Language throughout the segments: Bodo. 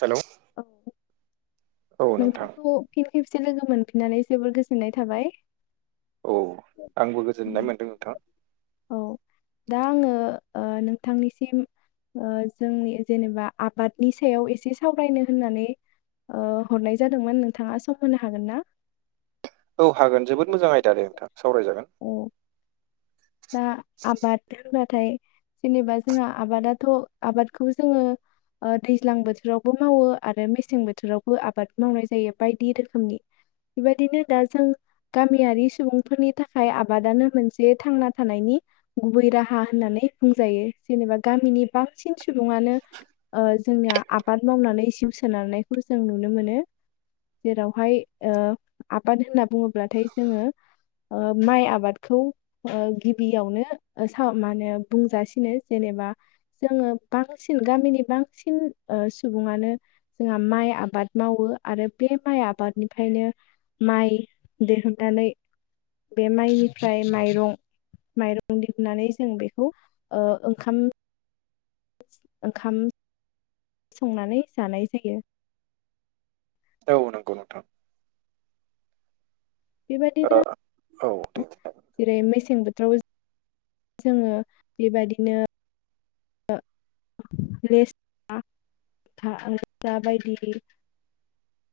हेलौ औ औ नोंथां नोंथांखौ फिन खेबसे लोगो मोनफिननानै जोबोर गोजोननाय थाबाय। औ आंबो गोजोननाय मोन्दों नोंथां। औ दा आङो ओ नोंथांनिसिम ओ जोंनि जेनेबा आबादनि सायाव एसे सावरायनो होननानै ओ हरनाय जादोंमोन नोंथाङा सम होनो हागोन ना? औ हागोन जोबोद मोजां आयदा दे नोंथां सावरायजागोन। औ दा आबाद होनबाथाय जेनेबा जोंहा आबादाथ' आबादखौ जोङो ओ दैज्लां बोथोरावबो मावो आरो मेसें बोथोरावबो आबाद मावनाय जायो बायदि रोखोमनि। बेबायदिनो दा जों गामियारि सुबुंफोरनि थाखाय आबादानो मोनसे थांना थानायनि गुबै राहा होननानै बुंजायो जेनेबा गामिनि बांसिन सुबुङानो ओ जोंनिया आबाद मावनानै जिउ सोनारनायखौ जों नुनो मोनो। जेरावहाय ओ आबाद होनना बुङोब्लाथाय जोङो ओ माइ आबादखौ ओ गिबियावनो सा मा होनो बुंजासिनो जेनेबा जोङो बांसिन गामिनि बांसिन ओ सुबुङानो जोंहा माइ आबाद मावो आरो बे माइ आबादनिफ्रायनो माइ दिहुननानै बे माइनिफ्राय माइरं माइरं दिहुननानै जों बेखौ ओ ओंखाम ओंखाम संनानै जानाय जायो। औ नंगौ नोंथां। बेबायदिनो ओ औ दे जेरै मेसें बोथोरावबो जोङो बेबादिनो [unintelligible] लाग्रा, बायदि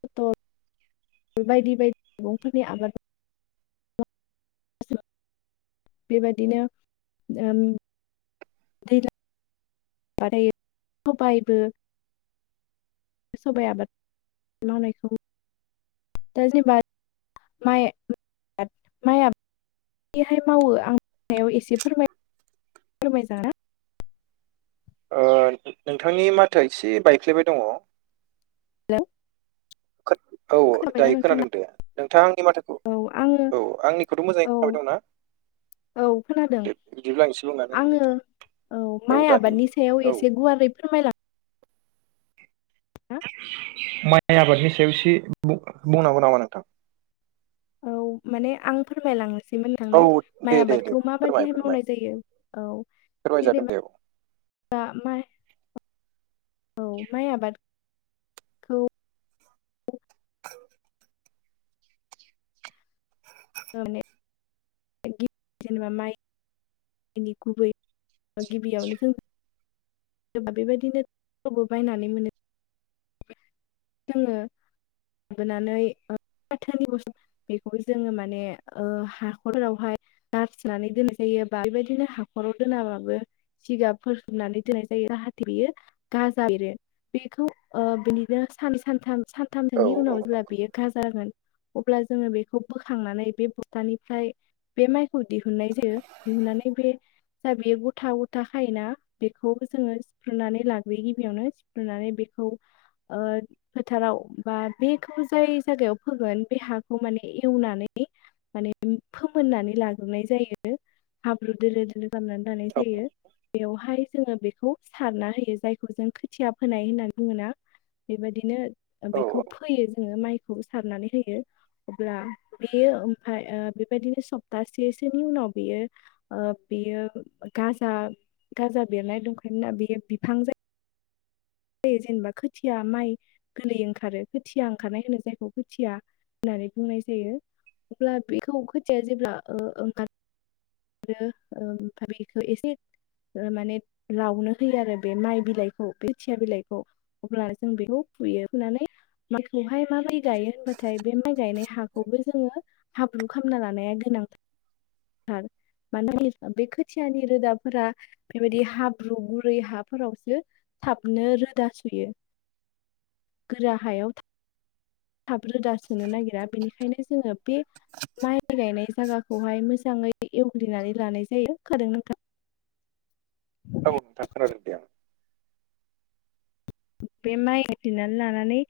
[unintelligible] थ बायदि बायदि मैगंफोरनि आबाद बेबादिनो ओम दैज्लां बायबाथाइ सबायबो सबाइ आबाद मावनायखौ दा जेनेबा माइ [unintelligible] माया बेहाय मावो आं साव एसे फोरमाय फोरमायजाना नोंथांनि माथो एसे बायफ्लेबाय दङ। [unintelligible] औ खोनाबायना दायो नोंथाङा खोनादों दे नोंथाङा आंनि माथोखौ औ आङो औ आंनिखौथ' मोजाङै औ खोनाबाय दं ना? औ खोनादों आं एसे बुंनानै होनि आङो नोंथां औ माइ आबादनि सायाव औ एसे गुवारै फोरमायला माइ आबादनि सायाव एसे बुं बुंनांगौ नामा नोंथां? औ माने आं फोरमायलांनोसै। [unintelligible] औ थांनो माइ दे दे दे आबादखौ फोरमाय माबादिहाय फोरमाय मावनाय जायो औ, फोरमायजागोन जेनेबा दे [unintelligible] औ माइ आबाद [unintelligible] [unintelligible] [unintelligible] जोंनि गुबै गिबियावनो जों बा बेबायदिनोबो बायनानै मोनो। जोङो लाबोनानै फाथोनि बस बेखौ जोङो माने हाखरावहाय नारसिननानै दोननाय जायो बा बेबायदिनो हाखराव दोनाबाबो सिगाब फथोबनानै दोननाय जायो जाहाथे बियो। गाजा एरो बेखौ बिदिनो सान सानथाम औ औ सानथामसोनि उनाव जेब्ला औ बियो [unintelligible] खा जागोन अब्ला जोङो बेखौ बोखांनानै बे बुथानिफ्राय बे माइखौ दिहुननाय जायो दिहुननानै बे जा बेयो गथा गथा खायोना। बेखौबो जोङो सिफ्रुनानै लाग्रोयो गिबियावनो सिफ्रुनानै बेखौ ओ फोथाराव बा बेखौ जाय जागायाव फोगोन बे हाखौ माने एवनानै माने फोमोननानै लाग्रोनाय जायो हाब्रु दोलो दोलो खालामनानै लानाय औ जायो। बेवहाय जोङो बेखौ सारना होयो जायखौ जों खोथिया फोनाय होननानै बुङोना। बेबायदिनो ओ औ बेखौ फोयो जोङो माइखौ सारनानै होयो। अब्ला बेयो ओमफ्राय बेबायदिनो सप्तासेसोनि उनाव बेयो ओ बेयो गाजा गाजा बेरनाय दंखायो ना बेयो बिफां जायो जाय जेनेबा, खोथि खोथिया माइ गोरलै ओंखारो खोथिया ओंखारनाय होनो जायखौ खोथिया। होननानै बुंनाय जायो अब्ला बेखौ खोथिया जेब्ला ओ ओंखार आरो ओमफ्राय बेखौ एसे ओ माने लावनो होयो आरो बे माइ बिलाइखौ बे खोथिया बिलाइखौ। अब्ला जों बेखौ फुयो फुनानै माइखौहाय माबोरै गायो होनबाथाय बे माइ गायनाय हाखौबो जोङो हाब्रु खामना लानाया गोनांथा थार। मानो [unintelligible] बे खोथियानि रोदाफोरा बेबायदि हाब्रु गुरै हाफोरावसो थाबनो रोदा सुयो गोरा हायाव। थाब रोदा सोनो नागिरा बेनिखायनो जोङो बे माइ गायनाय जायगाखौहाय मोजाङै एवग्लिनानै लानाय जायो [unintelligible] खादों नोंथां औ नोंथां खोनादों दे आं। बे माइ आथिनानै लानानै।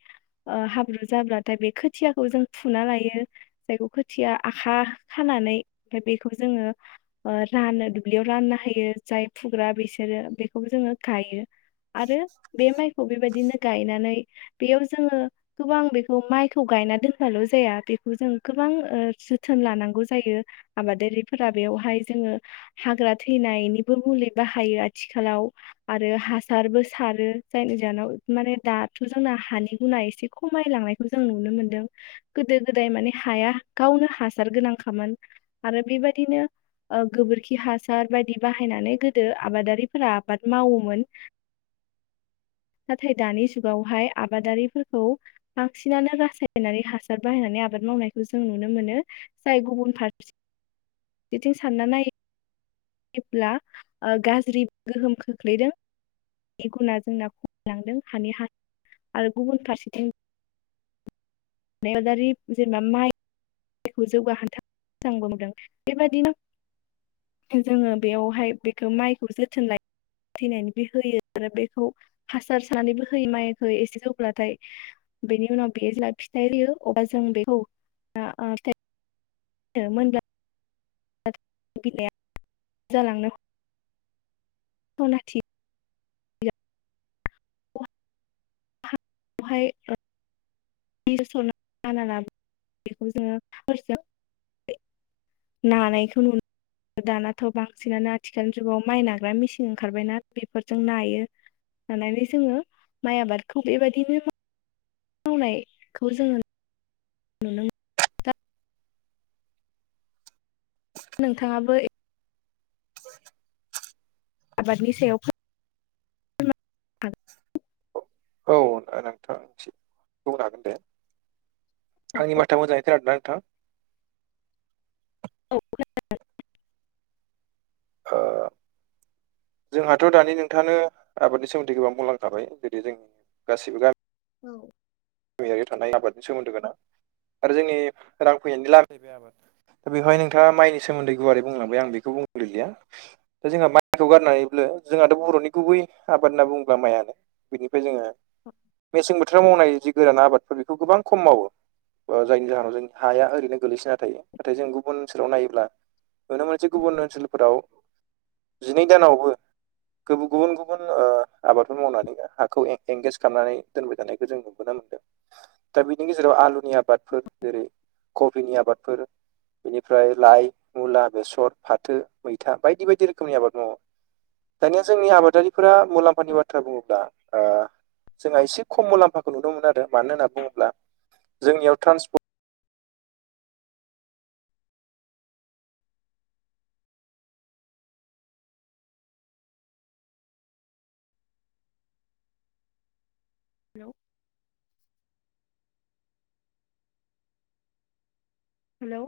ओ हाब्रु जाब्लाथाय बे खोथियाखौ जों फुना लायो। जायखौ खोथिया आखा खानानै ओमफ्राय बेखौ जोङो ओ रानो दुब्लियाव राननो होयो जाय फुग्रा बिसोरो बेखौबो जोङो गायो। आरो बे माइखौ बेबायदिनो गायनानै बेयाव जोङो गोबां बेखौ माइखौ गायना दोनबाल' जाया बेखौ जों गोबां ओ जोथोन लानांगौ जायो। आबादारिफोरा बेवहाय जोङो। हाग्रा थैनायनिबो मुलि बाहायो आथिखालाव आरो हासारबो सारो। जायनि जाहोनाव माने दाथ' जोंना हानि गुना एसे खमायलांनायखौ जों नुनो मोनदों। गोदो गोदाय माने हाया गावनो हासार गोनांखामोन आरो बेबायदिनो ओ गोबोरखि हासार बायदि बाहायनानै गोदो आबादारिफोरा आबाद मावोमोन। नाथाय दानि जुगावहाय आबादारिफोरखौ बांसिनानो रासायनारि हासार बाहायनानै आबाद मावनायखौ जों नुनो मोनो जाय गुबुन फारसेसेथिं सानना नायो जेब्ला ओ गाज्रि गोहोम खोख्लैदों गुना जोंना लांदों हानि हा आरो गुबुन फारसेथिं। [unintelligible] खौ जौगाहोनथा मोजां बुंदों बेबायादिनो हिन जोङो बेयावहाय बेखौ माइखौ जोथोन लायो। थैनानैबो होयो आरो बेखौ हासार सारनानैबो होयो माइखौ एसे जौब्लाथाय बेनि उनाव बेयो अब्ला फिथाइ होयो अजों बेखौ [unintelligible] [unintelligible] [unintelligible] अनाथि बेवहाय ओ बि सराना बेखौ जोङो हरसे नानायखौ नुनो दानाथ' बांसिनानो आथिखाल जुगाव माइ नाग्रा मिसिन ओंखारबायना बेफोरजों नायो। लानानै जोङो माइ आबादखौ बेबायदिनो मा वनायखौ जोङो मोनो दा नोंथाङाबो ए [inaudible] आबादनि सायाव फोरमायनो औ नोंथां बुंनो हागोन दे आंनि माथोआ मोजाङै खोनादों ना नोंथां? [unintelligible] हो जोंहाथ' दानि नोंथाङानो आबादनि सोमोन्दै गोबां बुंलांखाबाय गोदो जों गासिबो गामि औ गैयारि थानाय आबादनि सोमोन्दो गोनां आरो जोंनि रां फैनायनि [unintelligible] दा बेहाय नोंथाङा माइनि सोमोन्दै गुवारै बुंलांबाय आं बेखौ बुंगलैलिया। दा जोंहा माइखौ गारनानैब्लो जोंहाथ' बर'नि गुबै आबाद होनना बुङोब्ला माइआनो बिनिफ्राय जोङो मेसें बोथोराव मावनाय जि गोरान आबादफोर बेखौ गोबां खम मावो। ओ जायनि जाहोनाव जों हाया ओरैनो गोलैसोना थायो नाथाय जों गुबुन ओनसोलाव नायोब्ला। नुनो मोनसे गुबुन ओनसोलफोराव जिनै दानावबो गोबो गुबुन गुबुन ओ आबादफोर मावनानै जा हाखौ एं एंगेज खालामनानै दोनबाय थानायखौ जों नुबोनो मोनो। दा बिनि गेजेराव आलुनि आबादफोर जेरै कबिनि आबादफोर बेनिफ्राय लाइ, मुला, बेसर, फाथो, मैथा बायदि बायदि रोखोमनि आबाद मावो। दानिया जोंनि आबादारिफोरा मुलाम्फानि बाथ्रा बुङोब्ला ओ जोंहा एसे खम मुलाम्फाखौ नुदोंमोन आरो मानो होनना बुङोब्ला जोंनियाव ट्रान्सपर्ट हेल' हेलौ